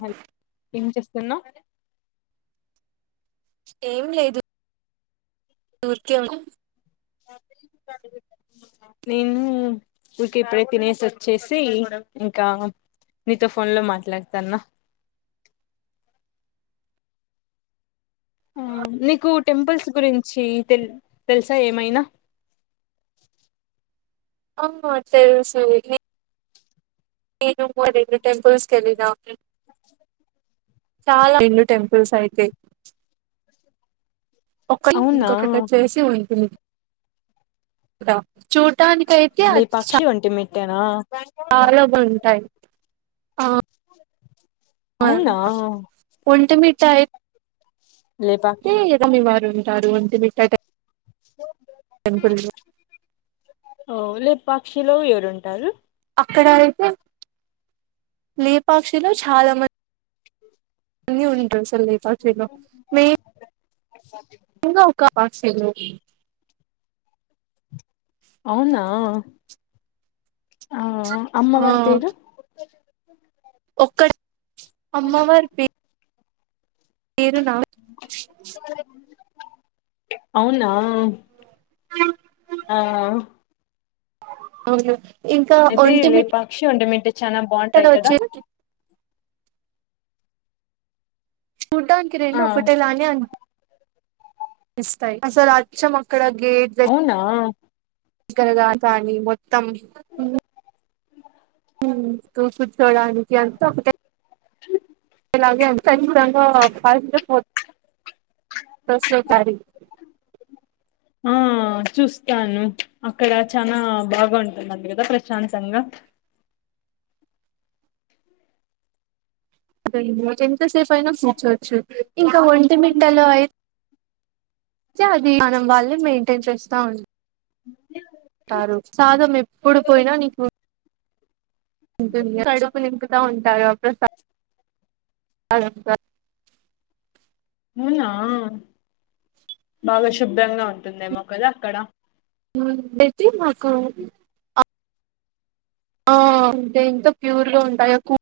హ ఏం చేస్తున్నాఉ ఏం లేదు ఊరికే ఉన్న నేనుఊక ఎప్పుడై తినేసి వచ్చేసి ఇంకా నీతో ఫోన్ లో మాట్లాడతాన్నా ఆ నీకు టెంపుల్స్ గురించి తెలి తెలుసా ఏమైనా అహా తెలుసు ఇది నేను కూడా రెండు టెంపుల్స్ కి ఏళ్ళినా చాలా ఇండు టెంపుల్స్ అయితే ఒక అవునా ఇంకొకటి చేసి ఉంటున్ డా చూ చట్టానికైతే అచ్చ ఇట్టేనా చాలా బాంటాయి ఆ ఆ అవునా ఒంటి మిఠాయి లేపాక్షి హే రనివరు ఉంటారు ఒంటి మిఠాయి టెంపుల్ ఓ లేపాక్షిలో ఎవరు ఉంటారు అక్కడ అయితే లేపాక్షిలో చాలా మన్ అన్ని ఉ [unintelligible] ఇంగా ఒక [unintelligible] అవునా ఆ అమ్మవారి పేరు ఉ ఒక్కడు అమ్మవారి పే పేరు నా అవునా ఆ అవును ఇంకా అయితే ఒంటిమిట్టలో లేపక్షి ఒంటి మిట్టి చానా బాగుంటాయి కదా వచ్చేసి చూడానికి రెండు ఆ ఒకటే లా అని ఇస్తాయి అస్సలు అచ్చము ఇక్కడ గేట్ ద అవునా ఇక్కడగతాని మొత్తం తూ కుచో డానికి అంత ఒకటే అలాగే అంశాంగా స్ తారి ఆ చూస్తాను అక్కడ చనా బాగాంటున్నా కదా ప్రశాంతంగా అదో ఎంతసేపు అయినా కూూర్చోవచ్చు ఇంకా ఒంటి మింటాలో అయితే అతే అది మనం వాళ్ళు మెయింటైన్ చేస్తా ఉ ఉ అంటారు సాదం ఎప్పుడు పోయినా నీకు దుని కడుపు నింపుతూ ఉంటారు ఆ ప్రసాదాం అర అవునా బాగా శుభ్రంగా ఉంటుందేమో కదా అక్కడ బజ మాకు దేంతో ప్యూర్గా ఉంటాయి కూ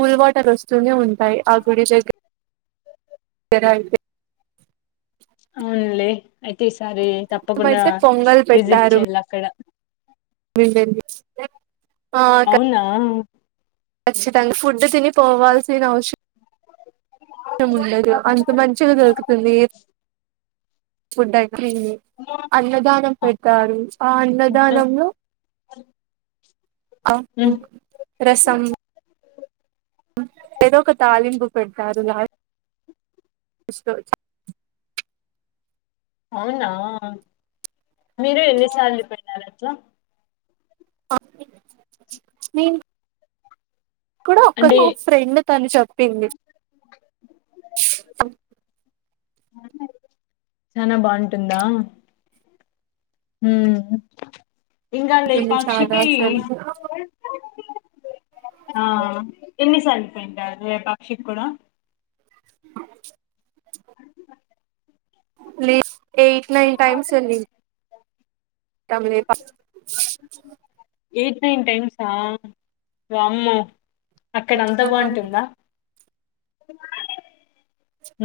కూల్ వాటర్ వస్తూనే ఉంటాయి ఆ గుడి దగ్గర అ అవునులే అయితే ఒక సారి తప్పకుండా అయితే పొంగల్ విజిట్ చేయాలి అక్కడ మీడి అవునా కచ్చితంగా ఫుడ్ అంత తిని పోవాల్సిన అవసరం ఉండదు అంత మంచిగా దొరుకుతుంది ఫుడ్ ఐ అన్నదానం ఆ, పెడతారు ఆ మొత్తం అన్నదానంలో అ ఉమ్, రసం ఏదో ఒక తాలింపు పెడతారు లాస్ట్ లో అవునా మీరు ఎన్నిసార్లు పెట్టారండి ట్లో నేన్ నేను కూడా ఒక అంటే ఫ్రెండు తను చెప్పింది చనా బావుంటుందా హుమ్మ్ ఇంకా చెప్పింది చాలా లేపాక్షికి అసలు ఆ ఎన్నిసార్లు పోయింటారు లేపాక్షికి కూడా ఎయిట్ నైన్ టైమ్స్ వెళ్లింటాం లేపాక్షి కి ఎయిట్ నైన్ టైమ్సా వామ్మో అక్కడ అంత బాగుంటుందా [inaudible]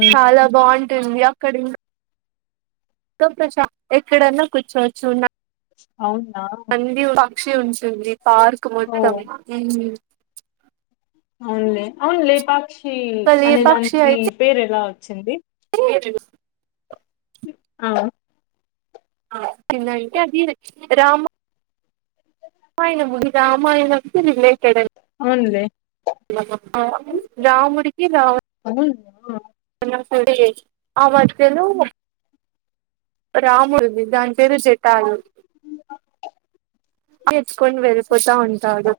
ఉమ్ చాలా బాగుంటుంది అక్ కడున మొత్తం ప్రశాన్ ఎక్కడన్నా కూర్చోచ్చు న అవునా శు ఉంటుంది పార్క్ ఓ మొత్తం హ్మ్ అవునులే అవును లేపాక్షి ఏ అనే పక్షి దానికి అయితే పేరు ఎలా వ వచ్చింది ఆ కిందైతే అది రామ రామాయణం ఉంది రామాయణం కు రిలేటెడ్ అది అవునులే రాముడికి అవునా రావణాసుడికి ఆ మధ్యలో రాముడు ఉంది దాని పేరు జటాలు ఏ ఎత్తుకొని వెళ్ళిపోతా ఉంటాడు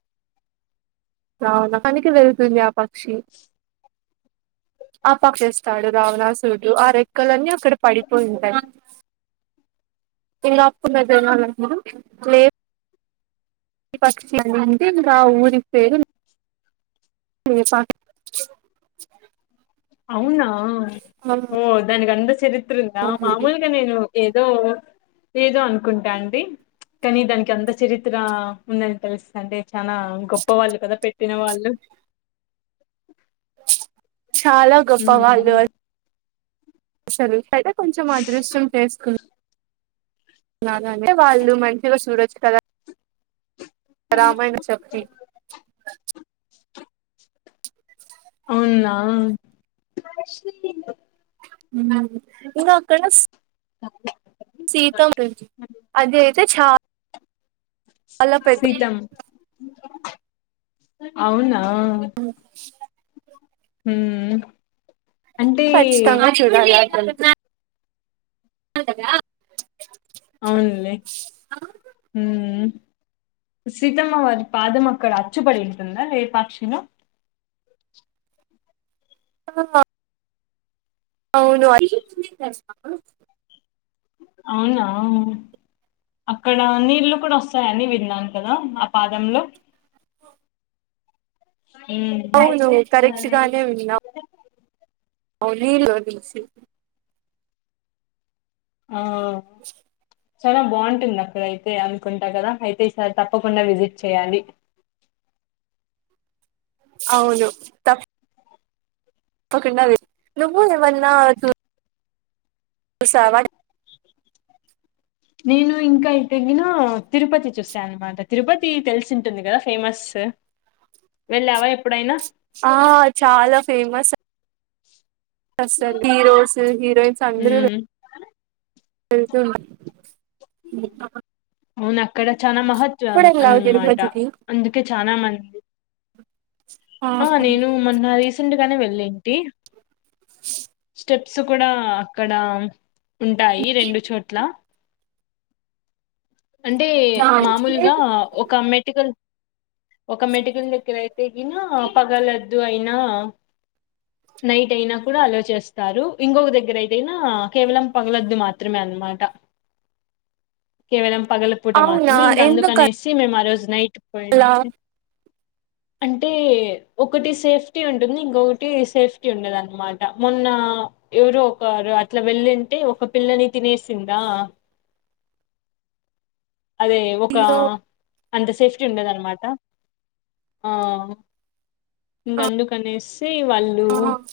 అవునా పనికి వెల్తుంది ఆ పక్షి ఆ పక్షి చేస్తాడు రామనాసురుడు ఆ రెక్కలన్నీ అక్కడ పడిపోయింటాయి [inaudible] పక్షి అ అంటడి ఆ ఊరికి పేరు అవునా ఓ దానికి అంత చరి క్రింద మామూలుగానేేను ఏదో ఏదో అనుకుంటా అండి కానీ దానికి అంత చరిత్ర ఉందని తెలుస్తు అండి చాలా గొప్ప వాళ్ళు కదా పెట్టిన వాళ్ళు చాలా గొప్ప వాళ్ళు ఉమ్, సలు కొంచెం అదృష్టం చేసుకున్నా అదంటే వాళ్ళు మంచిగా చూడొచ్చు కదా రామాయణ చెప్ప అవునా ఉ ఇకా అక్కడ సీత ఉ అదయితే అ చ శీతం అవునా అ హ్మ్మ్ కచ్చితంగాచూడాలి ంటద అవునులే. ఉమ్మ్ సీతమ్మ వారి పాదం అక్కడ అచ్చుపడి ఉంటుందా లేపాక్షిలో ఆ అవును అవునా అక్కడ నీళ్లు కూడా వస్తాయని విన్నాను కదా ఆ పాదంలో ఉమ్ అవును కరెక్ట్గానే విన్నా అవును నీళ్ళు ఆ చాలా బాగుంటుంది అక్కడ అయితే అనుకుంటా కదా అయితే ఈసారి తప్పకుండా విజిట్ చేయాలి అవును తప్పు ఒకవ నువ్వు నిమన్నా చూ చూసావా నేను ఇంకా ఎం తరిగిన తిరుపతి చూసాను అనమాట తిరుపతి తెలిసి ఉంటుంది కదా ఫేమస్ వెళ్ళావా ఎప్పుడైనా ఆ చాలా ఫేమస్ స్ స హీరోస్ హీరోయిన్స్ అందరూ ఉమ్ వెళ్తుండాలి అవును అక్కడ చనా ఎప్పుడు మహత్వం వెళ్ళావు అన్నమాట తిరుపతికి అందుకే చనా మంది ఆ నేను మొన్న రీసెంట్ నే వెళ్ళేంటి స్టెప్స్ కూడా అక్కడ ఉంటాయి రెండు చోట్ల అంటే మామూలుగా ఒక మెటికల్ ఒక మెటుకు ఎయితే ఎగిన పగలద్దు అయి నైట్ అయినా కూడా హలోచేస్తారు ఇంకొక దగ్గర అయితే హ కేవలం పగలద్దు మాత త్రిమ్ అన్మాట కేవలం పగల పూట అవునా మాత్రమే ఇంకా ఎందుకు అందుకనేసి మేమారోజు తునై అలా పొయ్యింది అంటే ఒకటి సేఫ్టీ ఉంటుంది, ఇంకొకటి సేఫ్టీ ఉండదన్న్మాట మొన్న ఎవరు ఒకరు అట్ల వెళ్ళుంటే ఒక పిల్లని తినేసిందా! అదే ఒక అయ్యో అంత సేఫ్టీ ఉండదన్మాట ఆ ఆ ఇంకందుకనేస్ వాళ్ళు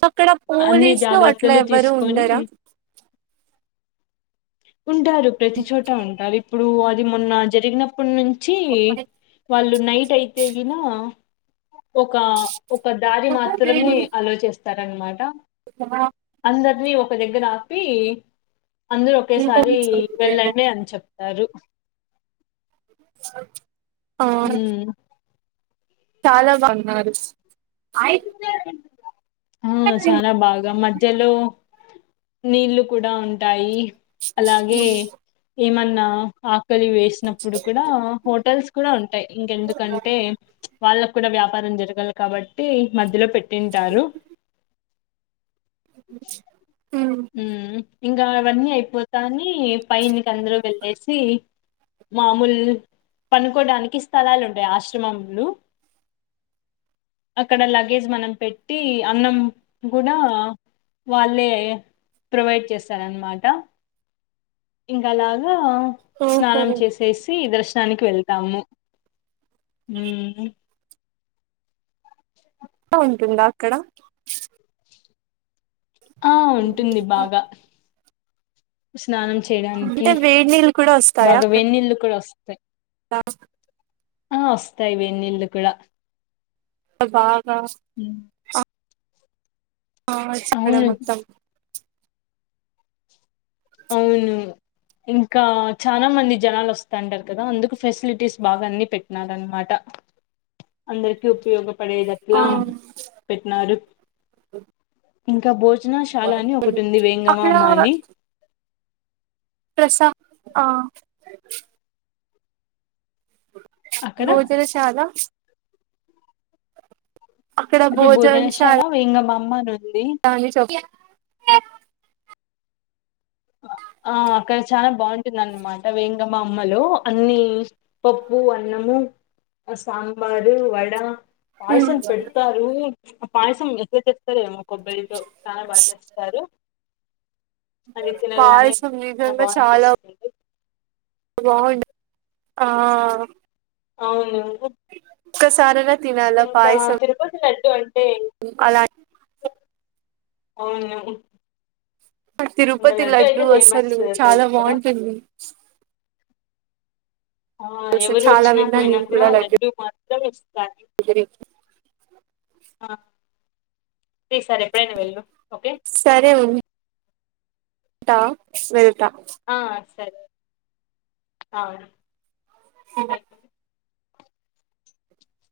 అక్కడ అన్ని పోలీసులు అట్లా జాగ్రత్తలు ఎవ్వరు తీస్కోని ఉండరా ఉంటారు ప్రతి చోటా ఉంటారిప్ ప్పుడు అది మొన్న జరిగినప్పుడు నుం చ్చి వాళ్ళు నైట్ అయితే వినా ఒక ఒక దారి మాత్రమే అలోచిస్ తరన్మాట అ అందర్ని ఒక దగ్గర ఆపి అందరూ ఒకేసారి వెళ్ళండి అని చెప్ అరు స మ్మ్ చాలా బాగున్నారు ఆ చాలా బాగా మధ్యలో నీళ్ళు కూడా ఉంటాయి అలాగే ఏమన్ నాహ క్కలి వేసినప్పుడు కూడా హోటల్స్ కూడా ఉంటాయి ఇంకెందుకంటే వాళ్ళక్కూడా వ్యాప్ పరంజరగల కాబట్ టి మధ్యలో పెట్టింటారు ఉమ్. మ్మ్ ఇంగ అవన్నీ అయిపోతాని పైనికి అందురు వెళ్ళేసి మాముల్ పనుకోడానికి స్థలాలుంటాయి ఆశ్రమంలు అక్కడ లగేజ్ మనం పెట్టి అన్నం గుడా వాళ్ళే ప్రొవైడ్ చేస్తారన్మాట ఇంగలాగా అ ఓహో స్నానం ఎలా చేసేసి దర్శ్ దానికి వెళ్తాము. బావుటుందా అక్కడ ఆ ఉంటుంది బాగా స్నానం చేయడానికి అంటే వేడి నీళ్ళు కూడా బాగా వెన్నీళ్ళు కూడా వస్తాయి. టాస్ ఆ ఒస్తాయి వెన్నీళ్ళు కూడా త బాగా బ మ్మ్. అ ఆ చక్కడ అవును మొత్తం అవును ఇంకా చాలా మంది జనాలు వస్తాంటారు కదా అందుకు ఫెసిలిటీస్ బాగా అన్ని పెట్టినార్ అనమాట అందరికి ఉపయోగపడేది అట్లా ఆ పెట్టినారు ఇంకా బోజ జనాశాల అని ఒకటి ఉంది అక్కడ వేంగబామ్మ అని ప్రసా ఆ అక్కడ భోజనశాల అది భోజనశాల వెంగమామ్మ [unintelligible] ఆ అక్కడ చాలా బాగుంటుంది అన్నమాట వేంగబామ్మలో అన్ని పప్పు అన్నము సాంబారు వడ పాయసం పెడతారు. ఆ పాయసం రుతె తేత్తలే కొబ్బరితో చాలా బాగా చేస్తారు. అది తిన గానే పాయసం చాలా బాగునిపిస్తుంది బాగుంటద్ ఆ అవునవు ఒక్కసారే ర్ ఇంకా తిరుపతి లడ్ డ్డుఅంటే అలాంటి అవును ఆ ఇంకా తిరుపతి అయితే లడ్డు ఫేమస్ అసలు చాలా తెలుసు కదా బాగుంటుంది. ఆ తెలుసు ఎవరు చాలా వచ్చినా విన్నాను పోయినా నేను కూడా లడ్డు లడ్డూ మా దవేస్ రాక్యూ గురించి ఆ ఈ సారి ఎప్పుడైనా వెళు ఓకే టా ఫేర్ ఆ సరే అవును [unintelligible]